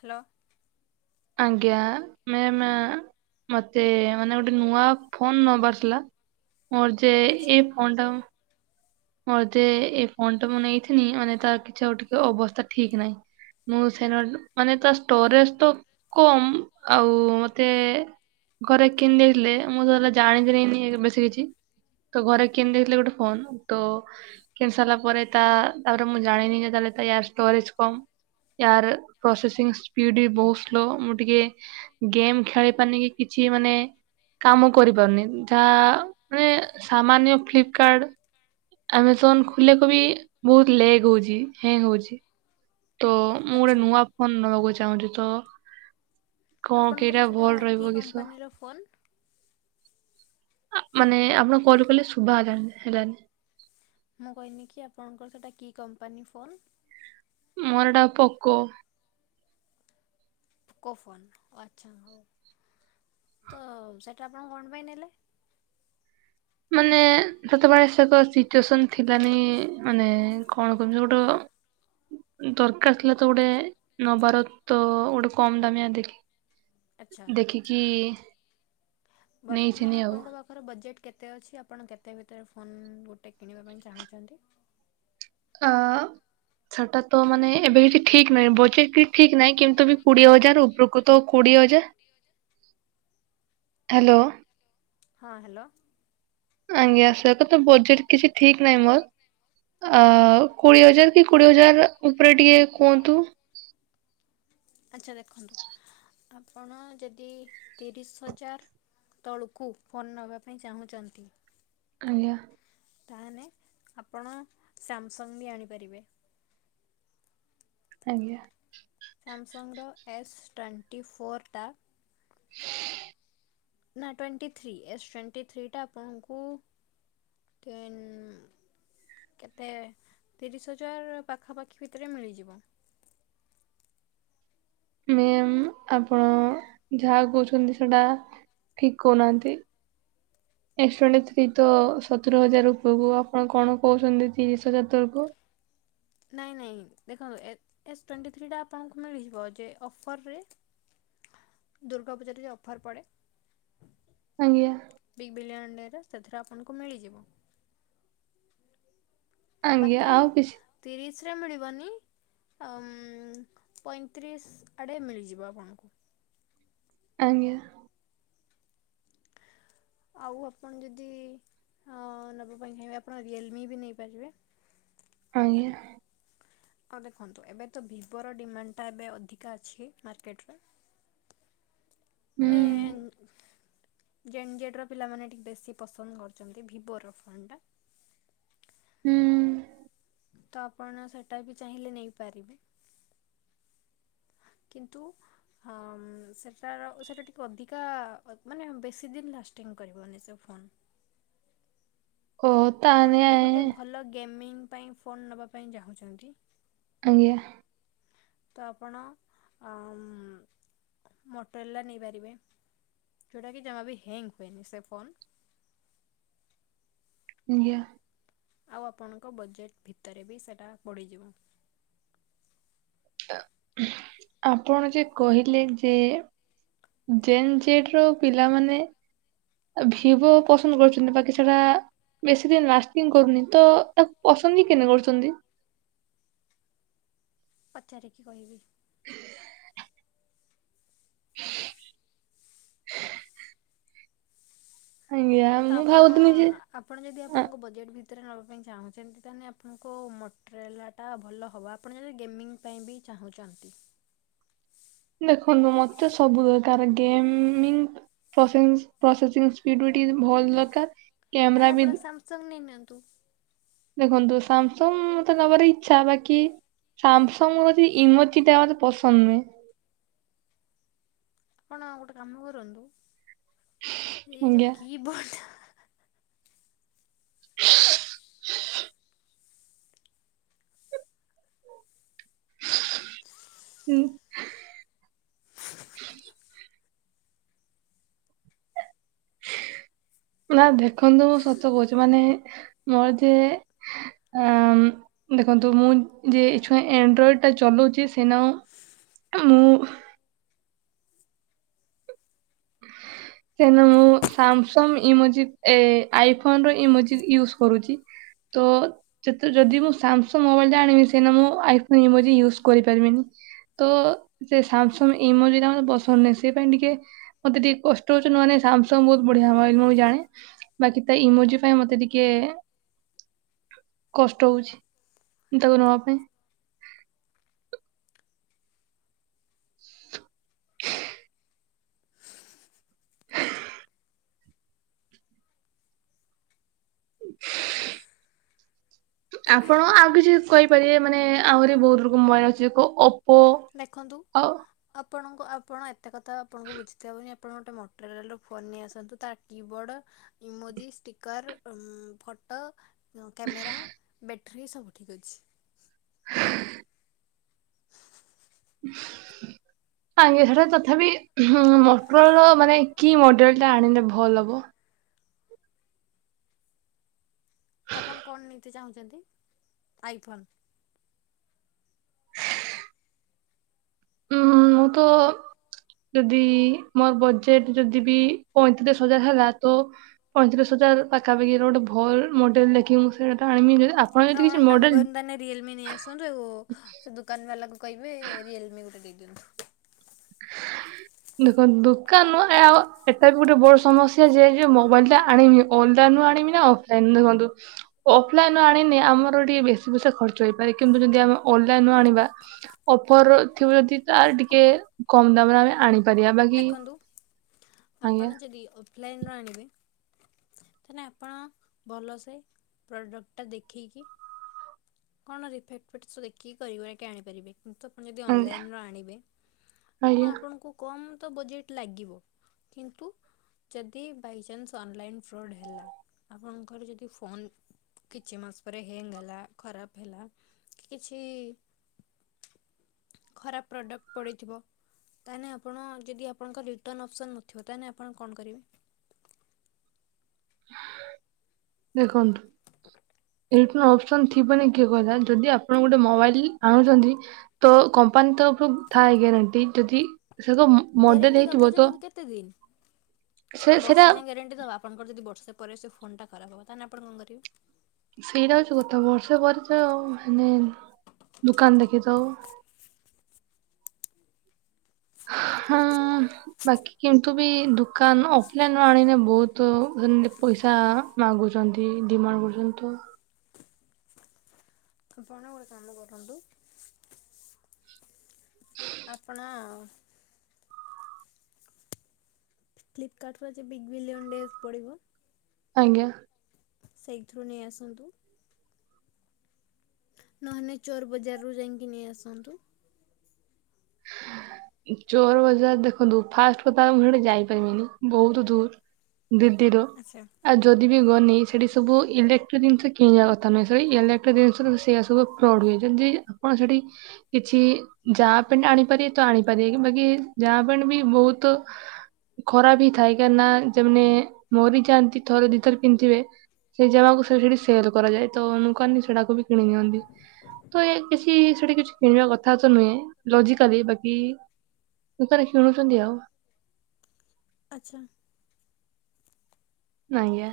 Hello. ଆଜ୍ଞା ମ୍ୟାମା ମତେ ମାନେ ଗୋଟେ ନୂଆ ଫୋନ ନେବାର ଥିଲା। ମରୋଯେ ଆଚ୍ଛା ଏଇ ଫୋନ୍ ଟାକୁ ମୋର ଯେ ଏ ଫୋନଟା ମୁଁ ନେଇଥିଲି ମାନେ ତାର କିଛି ଆଉ ଟିକେ ଅବସ୍ଥା ଠିକ ନାହିଁ। ମୁଁ ସେରଲଡ ମାନେ ତା ଷ୍ଟୋରେଜ ତ କମ୍ ଆଉ ମତେ ଘରେ କିଣି ଦେଇଥିଲେ ମୁଁ ହେତଲେ ଜାଣିଥିଲିନି ବେଶୀ କିଛି ତ ଘରେ କିଣିି ଦେଇଥିଲେ ଗୋଟେ ଫୋନ। ତ କିଣି ସାରିଲା ପରେ ତା ତାପରେ ମୁଁ ଜାଣିନି ଯେ ତାଲେ ୟାର ଷ୍ଟୋରେଜ କମ୍। ୟାର ପ୍ରୋସେସିଂ ସ୍ପିଡ ବି ବହୁତ ସ୍ଲୋ ମୁଁ ଟିକେ ଗେମ୍ ଖେଳି ପାରନୁ କି କିଛି ମାନେ କାମ କରିପାରୁନି ଯାହା ମାନେ ସାମାନ୍ୟ ଫ୍ଲିପକାର୍ଡ ଆମଜନ ଖୋଲିଆକୁ ବି ବହୁତ ଲେଗ ହଉଛି ହେଙ୍ଗ ହଉଛି। ତ ମୁଁ ଗୋଟେ ଆଚ୍ଛା ନୂଆ ଫୋନ ନବାକୁ ଚାହୁଁଛି ତ କଣ କେଟା ଭଲ ରହିବ କିସ ର ଫନ ଆ ମାନେ ଆପଣ କଲ କଲେ ଶୁଭା ହାଲାନି ହେଲାଣି। ମୁଁ କହିନିକି ଆପଣଙ୍କର ସେଇଟା କି କମ୍ପାନୀ ଫୋନ୍? ମୋର ଏଟା ପୋକୋ। ପୋକୋ ଫୋନ୍ ଆଚ୍ଛା ହଉ ତ ସେଇଟା ଆପଣ କଣ ପାଇଁ ନେଲେ? ମାନେ ସେତେବେଳେ ସେ ଏକ ସିଚୁଏସନ ଥିଲାନି ମାନେ କଣ କହିବି ଗୋଟେ ଦରକାର ଥିଲା ତ ଗୋଟେ ନବାର ତ ଗୋଟେ କମ ଦାମିଆ ଦେଖି ଆଚ୍ଛା ଦେଖିକି ନେଇଥିନି ବର୍ତ୍ତମାନ ଆଉ ଆପଣଙ୍କ ପାଖ ତାଙ୍କର ବଜେଟ୍ କେତେ ଅଛି ଆପଣ କେତେ ଭିତରେ ଫୋନ୍ ଗୋଟେ କିଣିବା ପାଇଁ ଚାହୁଁଛନ୍ତି। ଆ ସେଟା ତ ମାନେ ଏବେ କିଛି ଠିକ୍ ନାହିଁ ବଜେଟ ବି ଠିକ ନାହିଁ କିନ୍ତୁ ବି କୋଡିଏ ହଜାର ଉପରୁକୁ ତ କୋଡିଏ ହଜା ଛି ହ୍ୟାଲୋ। ହଁ ହ୍ୟାଲୋ। ଆଜ୍ଞା ସେଟାତ ବଜେଟ କିଛି ଠିକ ନାହିଁ ମୋର ଆଉ କୋଡିଏ ହଜାର। କୋଡିଏ ହଜାର ଉପରେ ଟିକେ କୁହନ୍ତୁ। ଆଚ୍ଛା ଦେଖନ୍ତୁ ଆପଣ ଯଦି ତିରିଶ ହଜାର। ତଳୁକୁ ଫୋନ ନେବା ପାଇଁ ଚାହୁଁଛନ୍ତି। ଆଜ୍ଞା। ତାହେନେ ଆପଣ ସାମସଙ୍ଗ ବି ଆଣିପାରିବେ। ଆଜ୍ଞା। ସାମସଙ୍ଗର ଏସ୍ ଟ୍ୱେଣ୍ଟି ଫୋର୍ ଟା [inaudible] ନା ଟ୍ୱେଣ୍ଟି ଥ୍ରୀ ଏସ୍ ଟ୍ୱେଣ୍ଟି ଥ୍ରୀଟା ଆପଣଙ୍କୁ ଟ୍ରେନ୍ ଉଁ କେତେ ତିରିଶ ହଜାର ପାଖାପାଖି ଭିତରେ ମିଳିଯିବ। ମ୍ୟାମ ଆପଣ ଯାହା କହୁଛନ୍ତି ସେଟା ଠିକ କହୁନାହାନ୍ତି। [inaudible] ଏସ ଟ୍ୱେନ୍ତି ଥ୍ରୀ ତ ସତର ହଜାର ଉପରକୁ ଆପଣ କଣ କହୁଛନ୍ତି ତିରିଶ ହଜାର ତରକୁ। ନାଇଁ ନାଇଁ ଦେଖନ୍ତୁ ଏ ଏସ୍ ଟ୍ୱେଣ୍ଟି ଥ୍ରୀଟା ଆପଣଙ୍କୁ ମିଳିଯିବ ଯେ ଅଫରରେ ଦୂର୍ଗା ପୂଜାରେ ଯଉ ଅଫର ପଡ଼େ। ଆଜ୍ଞା। ବିଗ୍ ବିଲିୟନ ଡେରେ ସେଥିରେ ଆପଣଙ୍କୁ ମିଳିଯିବ। ଆଜ୍ଞା ବାକି ଆଉ କିଛି ତିରିଶ ରେ ମିଳିବନି? ପଇଁତିରିଶ ଆଡ଼େ ମିଳିଯିବ ଆପଣଙ୍କୁ। ଆଜ୍ଞା। ଆଉ ଆପଣ ଯଦି ହଁ ନେବା ପାଇଁ ହେଲେ ଆପଣ ରିଅଲମି ବି ନେଇପାରିବେ। ଆଜ୍ଞା। ଆଉ ଦେଖନ୍ତୁ ଏବେ ତ ଭିବୋର ଡିମାଣ୍ଡଟା ଏବେ ଅଧିକା ଅଛି ମାର୍କେଟରେ ହୁଁ ମାନେ ଜେନ୍ ଜେଡ ର ପିଲାମାନେ ଟିକେ ବେଶୀ ପସନ୍ଦ କରୁଚନ୍ତି ଭିବୋର ଫୋନ୍ ଟା। ହୁଁ ଉଁ ତ ଆପଣ ସେଟା ବି ଚାହିଁଲେ ନେଇପାରିବେ। କିନ୍ତୁ ହଁ ସେଟାର ସେଇଟା ଟିକେ, ଅଧିକା ମାନେ ବେଶୀ ଦିନ ଲାଷ୍ଟିଙ୍ଗ କରିବନି ସେ ଫୋନ୍। ଓ ଆପଣ ତାହାନେ ଯଦି ଗୋଟେ ଆଜ୍ଞା ଭଲ ଗେମିଂ ପାଇଁ ଫୋନ୍ ନେବା ପାଇଁ ଚାହୁଁଛନ୍ତି। ଆଜ୍ଞା। ତ ଆପଣ ମୋଟରୋଲା ନେଇପାରିବେ ଯେଉଁଟା କିି ଜମା ବି ହ୍ୟାଙ୍ଗ ହୁଏନି ସେ ଫୋନ୍। ଆଜ୍ଞା। ଆଉ ଆପଣଙ୍କ ବଜେଟ୍ ଭିତରେ ବି ସେଟା ପଡିଯିବ। ଆପଣ ଯେ କହିଲେ ଯେ ଜେନ୍ ଜେଡ ରୁ ପିଲାମାନେ ଭିବୋ ପସନ୍ଦ କରୁଛନ୍ତି ବାକି ସେଟା ବେଶୀ ଦିନ ଲାଷ୍ଟିଂ କରୁନି ତ, ତାକୁ ପସନ୍ଦ କି କେନେ କରୁଛନ୍ତି। ପଚାରି କିି କହିବି। [unintelligible] [unintelligible] ୟାଁତ୍ ତ ଆପଣ ଆପଣ ଯଦି ଆପଣଙ୍କ ବଜେଟ୍ ଭିତରେ ନେବା ପାଇଁ ଚାହୁଁଛନ୍ତି, ତାହେଲେ ଆପଣଙ୍କ ମଟେରିଲ୍ ତା ଭଲ ହେବ, ଆପଣ ଯଦି ଗେମିଙ୍ଗ ପାଇଁ ବି ଚାହୁଁଛନ୍ତି। ଦେଖନ୍ତୁ ମତେ ସବୁ ଦରକାର ଗେମମିଙ୍କ୍‌ ପ୍ରେସେନ ପ୍ରସେସିଂ ସ୍ପିଡ ବି ଟିକ ଭଲ ଦରକାର। କ୍ୟାମେରା ତାହେଲେ ବି ଆପଣ ସାମସଙ୍ଗ୍ ନେଇ ନିଅନ୍ତୁ। ଦେଖନ୍ତୁ ସାମସଙ୍ଗ ମତେ ନବାର ଇଛା, ବାକି ସ୍ୟାମସଙ୍ଗ ଉଇଥି ଇମୋଠିଟାୱାର ପସନ୍ଦ ନୁହେଁ। ଆପଣ ଗୋଟେ କାମ କରନ୍ତୁ ସେ ଏଇ ଯୋଉ ଆଜ୍ଞା। କି ବୋର୍ଡ [unintelligible] [unintelligible] [unintelligible] ନା ଦେଖନ୍ତୁ ମୁଁ ସତ କହୁଛି, ମାନେ ମୋର ଯିଏ ଆ ଦେଖନ୍ତୁ ମୁଁ ଯେ ଏ ଛୁଆ ଏଣ୍ଡ୍ରଏଡ ଟା ଚଲାଉଛି ସେନ ମୁଁ ସେ ମୁଁ ସାମସଙ୍ଗ ଇମୋଜି ଆଇଫୋନ ର ଇମୋଜ ୟୁଜ କରୁଛି। ତ ଯଦି ଯଦି ମୁଁ ସାମସଙ୍ଗ ମୋବାଇଲ୍ ଟା ଆଣିବି ସେନ ମୁଁ ଆଇଫୋନ ୟୁଜ୍ କରିପାରିବିନି। ତ ସେ ସାମସଙ୍ଗ ଇମୋଜିଟା ମୋତେ ପସନ୍ଦ ନୁହେଁ, ସେଇ ପାଇଁ ଟିକେ ମତେ ଟିକେ କଷ୍ଟ କହିଛନ୍ତି ମାନେ ସାମସଙ୍ଗ ବହୁତ ବଢିଆ ହେବ, ମୁଁ ଜାଣେ ବାକି ତା ଇମୋଜି ପାଇଁ ମତେ ଟିକେ କଷ୍ଟ ହଉଛି ତାକୁ ନବା ପାଇଁ [unintelligible] ଆପଣ ଆଉ କିଛି କହିପାରିବେ ମାନେ ଆହୁରି ବହୁତ ରୋକ ମୋବାଇଲ୍ ଅଛି। ଏକ ଓପୋ ଖନ୍ତୁ ଆଉ ଆପଣଙ୍କ ଆପଣ ଏତେ କଥା ଆପଣଙ୍କୁ ବୁଝିିତେ ହବନି ଆ ଆପଣ ଗୋଟେ ମୋଟେରିଆଲର ଫୋନ୍ ନେଇ ଆସନ୍ତୁ ତା କି ବୋର୍ଡ଼ ଇମୋଜି ଷ୍ଟିକର ଉଁ, ଫଟୋ ଯୋଉ କ୍ୟାମେରା, ବ୍ୟାଟେରୀ ସବୁ ଠିକ୍ ଅଛି। ହଁ [unintelligible] [inaudible] ହ [unintelligible] ଆଉ ଏ ଧର ତଥାବି ହଁ ମଟ୍ରଲା ମାନେ କି ମଡେଲ୍ ଟା ଆଣିଲେ ଭଲ ହବ? ତ ଆପଣ କଣ ନେଇତେ ଚାହୁଁଚନ୍ତି ଆଇଫୋନ୍? ଉଁ, ମୁଁ ତ ଯଦି ମୋର ବଜେଟ୍ ଯଦି ବି ପଇଁତିରିଶ ହଜାର ହେଲା ତ ପଇଁତିରିଶ ହଜାର ପାଖାପଖି ର ଗୋଟେ ଭଲ ମଡେଲ୍ ଦେଖିକି ମୁଁ ସେଇଟା ଆଣିମି ଯେ ଆ ଆପଣ କାମ କରନ୍ତୁ ତା ହେନେ ରିୟଲମି ନେଇ ଆସ ଶୁଣନ୍ତୁ ସେ ଦୋକାନ ବାଲା କୁ କହିବେ ରିଏଲମି ଗୋଟେ ଦେଇ ଦିଅନ୍ତୁ। [inaudible] ଦେଖ ଦୋକାନ ଆଉ ଏଟା ବି ଗୋଟେ ବଡ ସମସ୍ୟା ଯେ ଯେ ମୋବାଇଲ୍ ଟା ଆଣିବି ଅନଲାଇନ୍‌ ରୁ ଆଣିମି ନା ଅଫଲାଇନ୍ ଦେଖନ୍ତୁ ଅଫଲାଇନ୍ ରୁ ଆଣିନେ ଆମର ଟିକେ ବେଶୀ ପଇସା ଖର୍ଚ୍ଚ ହେଇପାରେ। କିନ୍ତୁ ଯଦି ଆମେ ଅନଲାଇନ୍ ରୁ ଆଣିବା ଅଫର୍ ଥିବ ଯଦି ତାର ଟିକେ କମ ଦାମରେ ଆମେ ଆଣିପାରିବା। ବାକି ଦେଖନ୍ତୁ ଆଜ୍ଞା ଆପଣ ଯଦି ଅଫଲାଇନ୍ ର ଆଣିବେ ତାନେ ଆପଣ ଭଲସେ ପ୍ରଡ଼କ୍ଟ ଟା ଦେଖିକି କଣ ରିଫେଟ୍ ଫେଟ୍ ସବୁ ଦେଖିକି କରି କୁରାଇକି ଆଣି ପାରିବେ। କିନ୍ତୁ ଆପଣ ଯଦି ଆଜ୍ଞା ଅନଲାଇନ୍ ରୁ ଆଣିବେ ହଁ ଆଜ୍ଞା ଆପଣଙ୍କୁ କମ ତ ବଜେଟ୍ ଲାଗିବ। କିନ୍ତୁ ଯଦି ବାଇଚାନ୍ସ ଅନଲାଇନ୍ ଫ୍ରଡ଼୍ ହେଲା ଆପଣଙ୍କର ଯଦି ଫୋନ୍ କିଛି ମାସ ପରେ ହେଙ୍ଗ୍ ହେଲା, ଖରାପ ହେଲା, କିଛି ଖରାପ ପ୍ରଡ଼କ୍ ପଡ଼ିଥିବ। ତାହେନେ ଆପଣ ଯଦି ଆପଣଙ୍କ ରିଟର୍ଣ୍ଣ ଅପସନ୍ ନଥିବ ତାହେନେ ଆପଣ କଣ କରିବେ? ଦେଖନ୍ତୁ ରିଟର୍ଣ୍ଣ ଅପସନ୍ ଥିବନି କିଏ କହିଲା ଯଦି ଆପଣ ଗୋଟେ ମୋବାଇଲ୍ ଆଣୁଚନ୍ତି ତ କମ୍ପାନୀ ତରଫରୁ ଥାଏ ଗ୍ୟାରେଣ୍ଟି। ଯଦି ସେ ତ ମୋ ମଡେଲ ଗ୍ୟାରେଣ୍ଟି ହେଇଥିବ ଦବ ଯେ କିନ୍ତୁ କେତେ ଦିନ ସେ କଣ ସେଇଟା ବର୍ଷେ ଯାଏ ଗ୍ୟାରେଣ୍ଟି ଦବ? ଆପଣଙ୍କ ର ଯଦି ବର୍ଷେ ପରେ ସେ ଫୋନ୍ ଟା ଖରାପ ହବ ତାହେନେ ଆପଣ କଣ କରିବେ? ସେଇଟା ହୋଉଚି କଥା ବର୍ଷେ ପରେ ତ ହେନେ ଦୁକାନ ଦେଖେଇତେ ହବ। ହଁ ବାକି କିନ୍ତୁ ବି ଦୁକାନ ଅଫଲାଇନ୍ ରୁ ଆଣିନେ ବହୁତୁ ଘିନ ଏ ପଇସା ମାଗୁଚନ୍ତି ଡିମାନ୍ କରୁଛନ୍ତି ତ ତ ତାନେ ଗୋଟେ କାମ କରନ୍ତୁ। ହୁଁ [inaudible] ଆପଣ ଫ୍ଲିପକାର୍ଟ ର ଯେ ବିଗ୍ ବିଲିୟନ୍ ଡେଜ୍ ପଡ଼ିବ। ଆଜ୍ଞା। ସେଇଥିରୁ ନେଇ ଆସନ୍ତୁ। ନହେନେ ଚୋର ବଜାରରୁୁ ଯାଇଁକି ନେଇ ଆସନ୍ତୁ। ଚୋର ବଜାର ଦେଖନ୍ତୁ ଫାଷ୍ଟ କଥା ମୁଁ ସେଠିକି ଯାଇପାରିମିନି ବହୁତ ଦୂର୍। ଦିଦିର ଆଚ୍ଛା। ଆଉ ଯଦି ବି ଗନି ସେଠି ସବୁ ଇଲେକ୍ଟ୍ରିକ ଜିନିଷ କିଣିବା କଥା ନୁହେଁ। ସେଇ ଇଲେକ୍ଟ୍ରିକ ଜିନିଷର ସେଇଆ ସବୁ ବଢେଇଚନ୍ତି। ଆପଣ ସେଠି କିଛି ଯା ପେଣ୍ଟ ଆଣିପାରିବେ ତ ଆଣିପାରିବେ। କି ବାକି ଜାମା ପେଣ୍ଟ ବି ବହୁତ ଖରା ବି ଥାଏ କାହିଁକନା ଯେମନି ମୁଁ ବି ଜାଣିଚି ଥରେ ଦିଥର ପିନ୍ଥିବେ। ସେଇ ଜାମାକୁ ସେ ସେଠି ସେଲ କରାଯାଏ ତ ଲୋକମାନେ ସେଟାକୁ ବି କିଣି ନିିଅନ୍ତି। ତ ଏଇ କିଛି ସେଠି କିଛି କିଣିବା କଥା ତ ନୁହେଁ। ଲଜିିକାଲି ବାକି ଲୋକ ମାନେ କିଣୁଛନ୍ତି ଆଉ। ଆଛା। ନାଜ୍ଞା।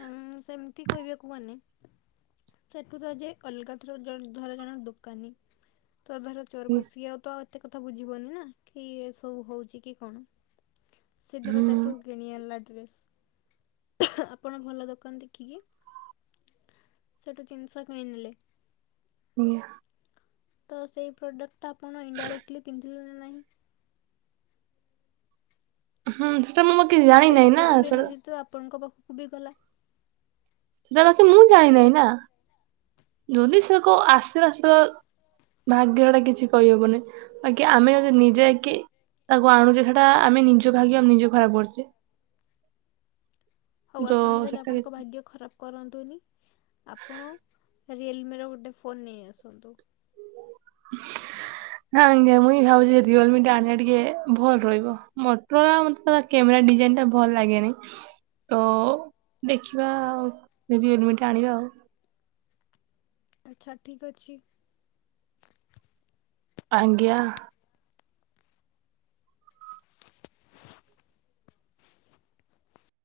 ହୁଁ ସେମିତି କହିବାକୁ ଗଲେ। ସେଠୁ ତାହେଲେ ଜାଇ କଲିକତାରୁ ଜନ ଧର ଜଣେ ଦୋକାନୀ। ତ ଧର ହୁଁ ଚୋରବ ସିଏ ଆଉ ତ ଆଉ ଏତେ କଥା ବୁଝିବନି ନା କି ଇଏ ସବୁ ହଉଛି କି କଣ। ସେ ଧର ହୁଁ ସେଇଠୁ କିଣି ଆଣିଲା ଡ୍ରେସ। ଆପଣ ଭଲ ଦୋକାନ ଦେଖିକି ସେଠୁ ଜିନିଷ କିଣ ନେଲେ। ନିଆ। ତ ସେଇ ପ୍ରଡକ୍ଟା ଆପଣ ଇନ ଡାଇରେକ୍ଟଲି ପିନ୍ଧିଲେ ନା ନାହିଁ। ହୁଁ ସେଟା ମୁଁ ମୋ ସେ ନେଗେଟିଭ୍ ଏନର୍ଜି ତ ଆପଣଙ୍କ ପାଖକୁ ବି ଗଲା। ସେଟା ବାକି ମୁଁ ଜାଣିିନାହିଁ ନା ଯଦି ସେ କ ଆସିଲା ସୁ ଭାଗ୍ୟ ସେଟା କିଛି କଇହବନି ବାକି ଆମେ ଯଦି ନିଜେ କି। ତାକୁ ଆଣୁଚେ ସେଟା ଆମେ ନିଜ ଭାଗ୍ୟ ଆମେ ନିଜେ ଖରାପ କରୁଚେ। ହଉ ତ ଆପଣ ତାହେଲେ ସେଟା ଆପଣଙ୍କ ଭାଗ୍ୟ ଖରାପ। କରନ୍ତୁନି ଆପଣ ରିଏଲମିର ଗୋଟେ ଫୋନ ନେଇ ଆସନ୍ତୁ। [inaudible] ଆଜ୍ଞା ମୁଇଁ ଭାବୁଛି‌ ଯେ ରିଅଲମି ଟା ଆଣିବା ଟିକେ ଭଲ ରହିବ ମଟରୋଲା ମତେ ତ କେମେରା ଡିଜାଇନ ଟା ଭଲ ଲାଗେନି। ତ ଦେଖିବା ଆଉ ରିଏଲମିଟ ଆଣିବା ଆଉ। ଆଚ୍ଛା ଠିକ୍ ଅଛି। ଆଜ୍ଞା। [inaudible]